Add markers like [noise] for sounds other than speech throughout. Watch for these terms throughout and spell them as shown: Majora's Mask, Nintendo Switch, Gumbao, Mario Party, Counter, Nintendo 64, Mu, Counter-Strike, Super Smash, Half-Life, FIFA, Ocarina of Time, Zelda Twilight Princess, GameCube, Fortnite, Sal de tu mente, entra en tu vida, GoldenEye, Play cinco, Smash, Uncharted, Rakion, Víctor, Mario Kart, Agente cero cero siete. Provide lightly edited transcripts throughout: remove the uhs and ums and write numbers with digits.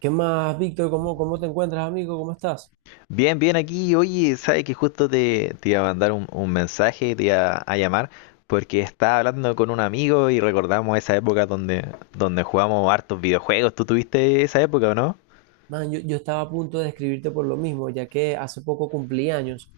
¿Qué más, Víctor? ¿Cómo te encuentras, amigo? ¿Cómo estás? Bien, bien aquí. Oye, sabes que justo te iba a mandar un mensaje, te iba a llamar, porque estaba hablando con un amigo y recordamos esa época donde jugamos hartos videojuegos. ¿Tú tuviste esa época o no? Man, yo estaba a punto de escribirte por lo mismo, ya que hace poco cumplí años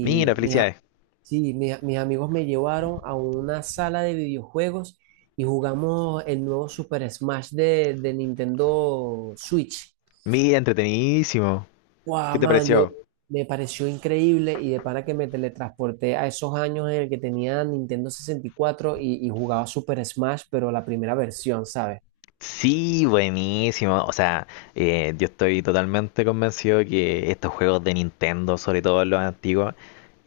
Mira, felicidades. sí, mis amigos me llevaron a una sala de videojuegos y jugamos el nuevo Super Smash de Nintendo Switch. Mira, entretenidísimo. Wow, ¿Qué te man, yo pareció? me pareció increíble y de para que me teletransporté a esos años en el que tenía Nintendo 64 y, cuatro y jugaba Super Smash, pero la primera versión, ¿sabes? Sí, buenísimo. O sea, yo estoy totalmente convencido que estos juegos de Nintendo, sobre todo los antiguos,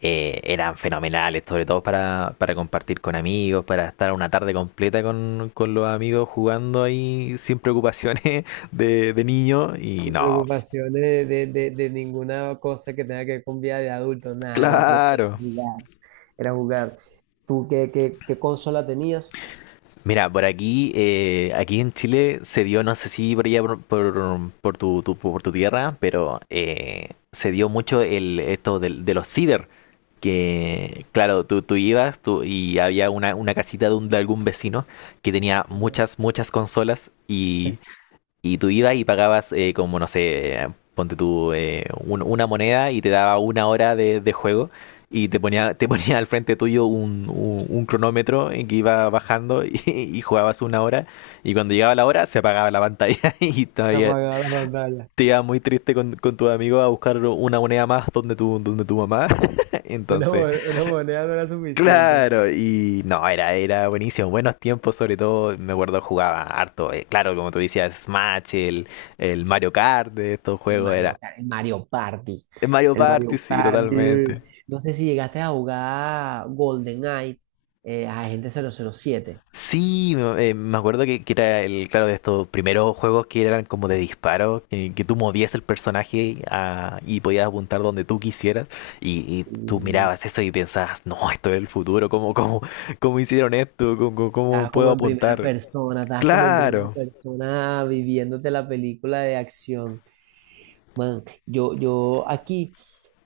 eran fenomenales, sobre todo para compartir con amigos, para estar una tarde completa con los amigos jugando ahí sin preocupaciones [laughs] de niño. Y Sin no, preocupación de ninguna cosa que tenga que ver con vida de adulto, nada, la prioridad era claro. jugar. Era jugar. ¿Tú qué consola tenías? Mira, por aquí, aquí en Chile se dio, no sé si por allá por por tu tierra, pero se dio mucho el esto de los ciber, que claro, tú ibas tú, y había una casita de, de algún vecino que tenía Ya. Muchas consolas y tú ibas y pagabas como, no sé, ponte tú una moneda y te daba una hora de juego y te ponía al frente tuyo un cronómetro en que iba bajando [laughs] y jugabas una hora y cuando llegaba la hora se apagaba la pantalla [laughs] y Se todavía apagaba la pantalla. te iba muy triste con tu amigo a buscar una moneda más donde tu mamá. [laughs] Una, Entonces, mo- una moneda no era suficiente, man. claro, y no, era buenísimo. Buenos tiempos, sobre todo, me acuerdo jugaba harto. Claro, como tú decías, Smash, el Mario Kart de estos El juegos, era. El Mario Party. El Mario El Party, Mario sí, Party. totalmente. No sé si llegaste a jugar GoldenEye, Agente 007. Sí, me acuerdo que era el, claro, de estos primeros juegos que eran como de disparo, que tú movías el personaje y podías apuntar donde tú quisieras, y tú Y mirabas eso y pensabas, no, esto es el futuro, ¿ cómo hicieron esto? ¿ cómo estabas puedo como en primera apuntar? persona, estabas como en primera Claro. persona viviéndote la película de acción. Man, yo aquí,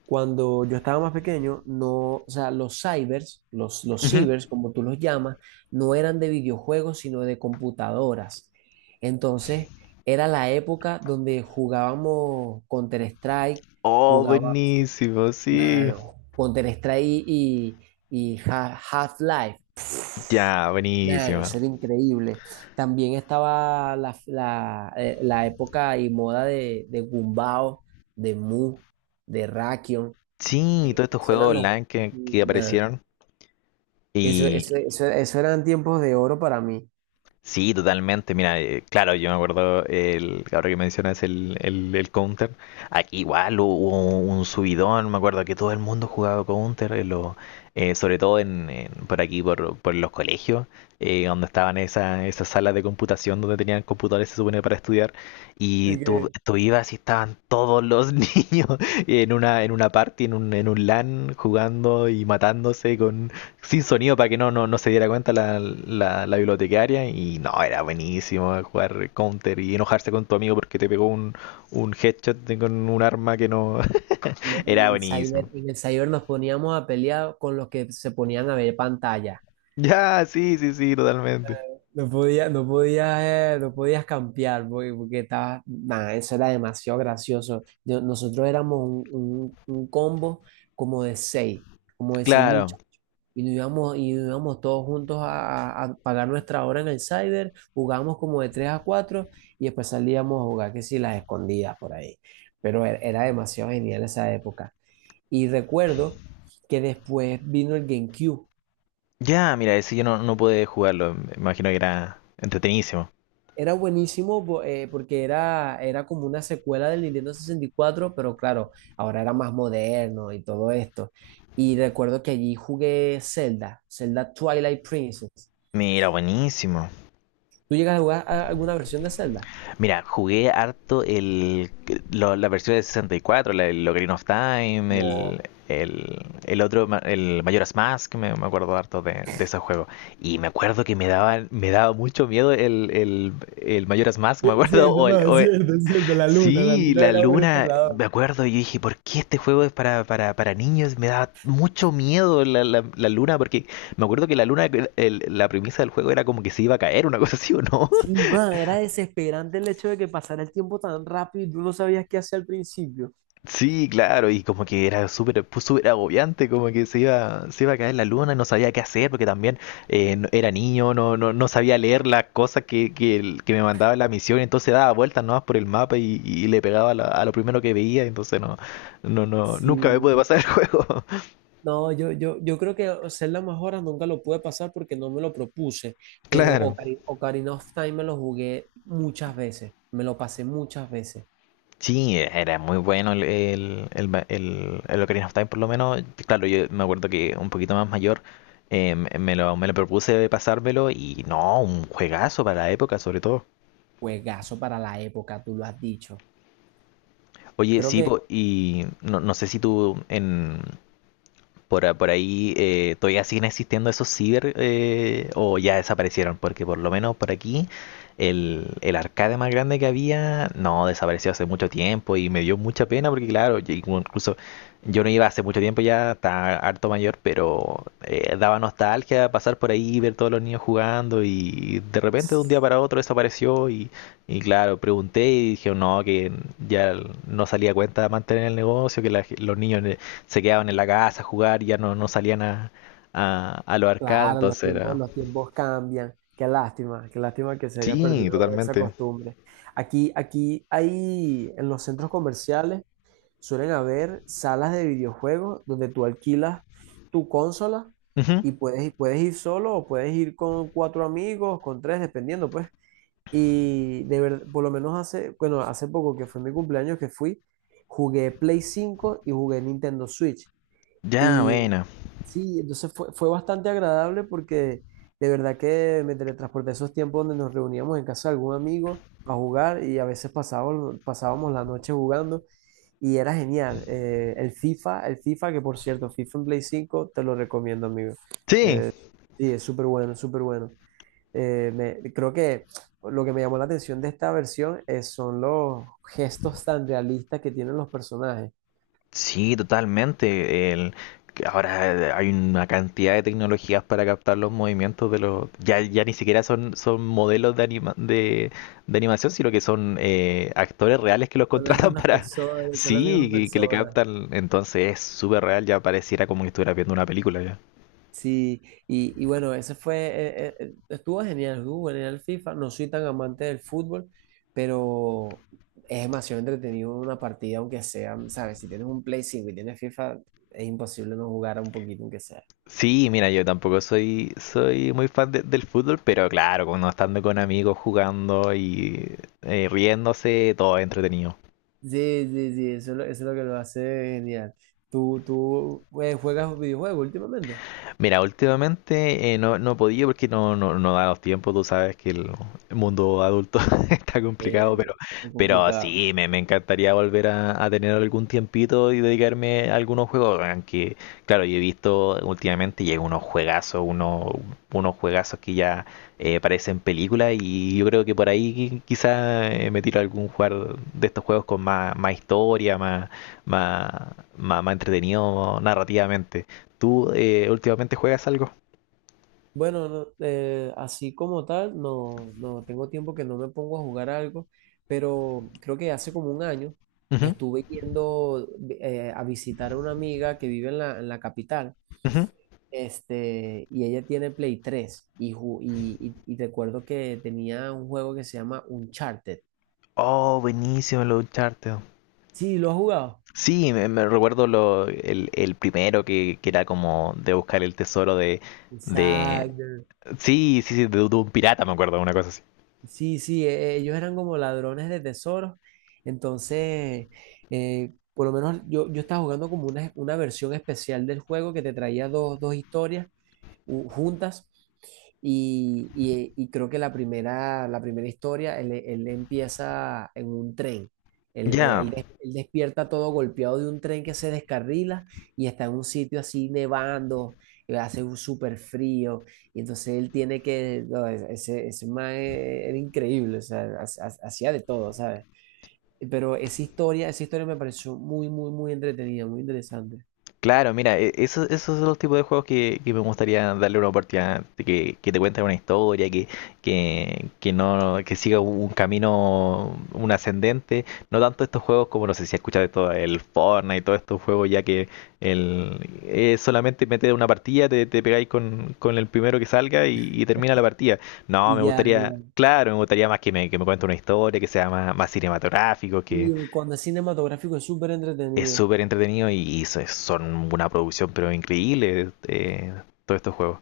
cuando yo estaba más pequeño, no, o sea, los cybers, los cibers, como tú los llamas, no eran de videojuegos, sino de computadoras. Entonces, era la época donde Oh, jugábamos buenísimo, sí. Counter-Strike y, y Half-Life. Ya, Nah, buenísimo. eso era increíble. También estaba la época y moda de Gumbao, de Mu, de Rakion. Sí, todos estos Eso juegos eran los... online que man, aparecieron. Eso, Y eso, eso, eso eran tiempos de oro para mí. sí, totalmente. Mira, claro, yo me acuerdo, el, ahora que mencionas el Counter, aquí igual hubo un subidón, me acuerdo que todo el mundo jugaba Counter, sobre todo por aquí, por los colegios, donde estaban esas salas de computación donde tenían computadores, se supone, para estudiar, y tú, Ok. tú ibas y estaban todos los [laughs] niños en una party, en un LAN, jugando y matándose con, sin sonido para que no se diera cuenta la bibliotecaria. Y no, era buenísimo jugar counter y enojarse con tu amigo porque te pegó un headshot con un arma que no. Y [laughs] en Era el buenísimo. cyber, en el cyber nos poníamos a pelear con los que se ponían a ver pantalla. Ya, sí, sí, sí, totalmente. No podías no podías cambiar porque, porque estabas, nada, eso era demasiado gracioso. Nosotros éramos un combo como de seis, como de seis Claro. muchachos. Y nos íbamos todos juntos a, a pagar nuestra hora en el cyber, jugábamos como de tres a cuatro y después salíamos a jugar, que si las escondidas por ahí. Pero era, era demasiado genial esa época. Y recuerdo que después vino el GameCube. Ya, mira, ese yo no, no pude jugarlo. Me imagino que era entretenidísimo. Era buenísimo, porque era, era como una secuela del Nintendo 64, pero claro, ahora era más moderno y todo esto. Y recuerdo que allí jugué Zelda, Zelda Twilight Princess. Mira, buenísimo. ¿Tú llegas a jugar alguna versión de Zelda? Mira, jugué harto el, la versión de 64, el Ocarina of Time, el, Wow. el, el otro, el Majora's Mask, me acuerdo harto de ese juego. Y me acuerdo que me daba mucho miedo el Majora's Mask, me Es acuerdo, [laughs] cierto, no, o es el- cierto, es cierto. La sí, luna la era un luna, entrenador. me acuerdo, y yo dije, ¿por qué este juego es para niños? Me daba mucho miedo la luna, porque me acuerdo que la luna, la premisa del juego era como que se iba a caer, una cosa así, ¿o no? Sí, man, era desesperante el hecho de que pasara el tiempo tan rápido y tú no sabías qué hacer al principio. Sí, claro, y como que era súper pues, súper agobiante, como que se iba a caer la luna y no sabía qué hacer, porque también era niño, no sabía leer las cosas que, que me mandaba la misión, entonces daba vueltas nomás por el mapa y le pegaba a a lo primero que veía, entonces no, nunca me pude Sí. pasar el juego. [laughs] No, yo creo que ser las más horas nunca lo pude pasar porque no me lo propuse, pero Claro. Ocarina of Time me lo jugué muchas veces, me lo pasé muchas veces. Sí, era muy bueno el Ocarina of Time, por lo menos. Claro, yo me acuerdo que un poquito más mayor me lo propuse de pasármelo y no, un juegazo para la época, sobre todo. Juegazo para la época, tú lo has dicho. Oye, Creo sí, que, po, y no, no sé si tú en, por, por ahí todavía siguen existiendo esos ciber o ya desaparecieron, porque por lo menos por aquí el arcade más grande que había no desapareció hace mucho tiempo y me dio mucha pena porque claro, yo incluso yo no iba hace mucho tiempo ya, estaba harto mayor, pero daba nostalgia pasar por ahí, ver todos los niños jugando y de repente de un día para otro desapareció y claro, pregunté y dije, no, que ya no salía cuenta de mantener el negocio, que los niños se quedaban en la casa a jugar y ya no, no salían a los arcades, claro, entonces era... los tiempos cambian. Qué lástima que se haya Sí, perdido esa totalmente. costumbre. Aquí, aquí hay en los centros comerciales suelen haber salas de videojuegos donde tú alquilas tu consola Ujú. y puedes, puedes ir solo o puedes ir con cuatro amigos, con tres, dependiendo, pues. Y de verdad, por lo menos hace, bueno, hace poco que fue mi cumpleaños que fui, jugué Play 5 y jugué Nintendo Switch. Ya, Y bueno. sí, entonces fue, fue bastante agradable porque de verdad que me teletransporté a esos tiempos donde nos reuníamos en casa de algún amigo a jugar y a veces pasábamos, pasábamos la noche jugando y era genial. El FIFA, el FIFA, que por cierto, FIFA en Play 5 te lo recomiendo, amigo. Sí, Eh, sí, es súper bueno, súper bueno. Creo que lo que me llamó la atención de esta versión es, son los gestos tan realistas que tienen los personajes. sí, totalmente. El, que ahora hay una cantidad de tecnologías para captar los movimientos de los... Ya, ya ni siquiera son, son modelos de, de animación, sino que son actores reales que los Son las contratan [laughs] mismas para... personas, son las Sí, mismas que le personas. captan. Entonces es súper real, ya pareciera como que estuviera viendo una película ya. Sí, y bueno, ese fue, estuvo genial el FIFA, no soy tan amante del fútbol, pero es demasiado entretenido una partida, aunque sea, ¿sabes? Si tienes un Play 5 y tienes FIFA, es imposible no jugar un poquito, aunque sea. Sí, mira, yo tampoco soy, soy muy fan del fútbol, pero claro, cuando estando con amigos jugando y riéndose, todo es entretenido. Sí, sí, sí, eso es lo que lo hace genial. ¿Tú juegas videojuegos últimamente? Mira, últimamente no, no he podido porque no da los tiempos, tú sabes que el mundo adulto [laughs] está Sí, complicado, es pero complicado. sí, me encantaría volver a tener algún tiempito y dedicarme a algunos juegos, aunque claro, yo he visto últimamente llega unos juegazos, unos, unos juegazos que ya parecen películas y yo creo que por ahí quizá me tiro a algún jugar de estos juegos con más, más historia, más, más entretenido narrativamente. ¿Tú últimamente juegas algo? Bueno, no, así como tal, no, no tengo tiempo que no me pongo a jugar algo, pero creo que hace como un año Ujú, estuve yendo a visitar a una amiga que vive en en la capital, ujú. este, y ella tiene Play 3 y, y recuerdo que tenía un juego que se llama Uncharted. Oh, buenísimo el Uncharted. Sí, ¿lo has jugado? Sí, me recuerdo lo, el primero que era como de buscar el tesoro de... Exacto. Sí, sí, sí, de un pirata, me acuerdo, una cosa así. Sí, sí, ellos eran como ladrones de tesoros. Entonces, por lo menos yo, yo estaba jugando como una versión especial del juego que te traía dos, dos historias juntas. Y, y creo que la primera historia, él empieza en un tren. Él, Ya, él despierta todo golpeado de un tren que se descarrila y está en un sitio así nevando, y hace un súper frío. Y entonces él tiene que, no, ese man e, era increíble, o sea, hacía de todo, ¿sabes? Pero esa historia me pareció muy, muy, muy entretenida, muy interesante. claro, mira, eso, esos son los tipos de juegos que me gustaría darle una oportunidad, de que te cuenten una historia, que no, que siga un camino, un ascendente, no tanto estos juegos como no sé si escuchas de todo el Fortnite y todos estos juegos ya que el es solamente meter una partida, te pegáis con el primero que salga y termina la partida. No, Y me ya, gustaría, ya. claro, me gustaría más que que me cuente una historia, que sea más, más cinematográfico, que, Y cuando es cinematográfico es súper es entretenido. súper entretenido y, son una producción pero increíble todos estos juegos.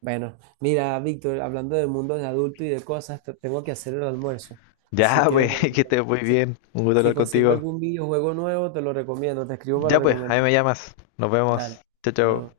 Bueno, mira, Víctor, hablando del mundo de adulto y de cosas, tengo que hacer el almuerzo. Así Ya, que, pues, [laughs] que bueno, estés muy si, bien. Un gusto si hablar consigo contigo. algún videojuego nuevo, te lo recomiendo, te escribo para Ya, pues, ahí recomendar. me llamas. Nos vemos. Dale, Chao, chao. nuevo.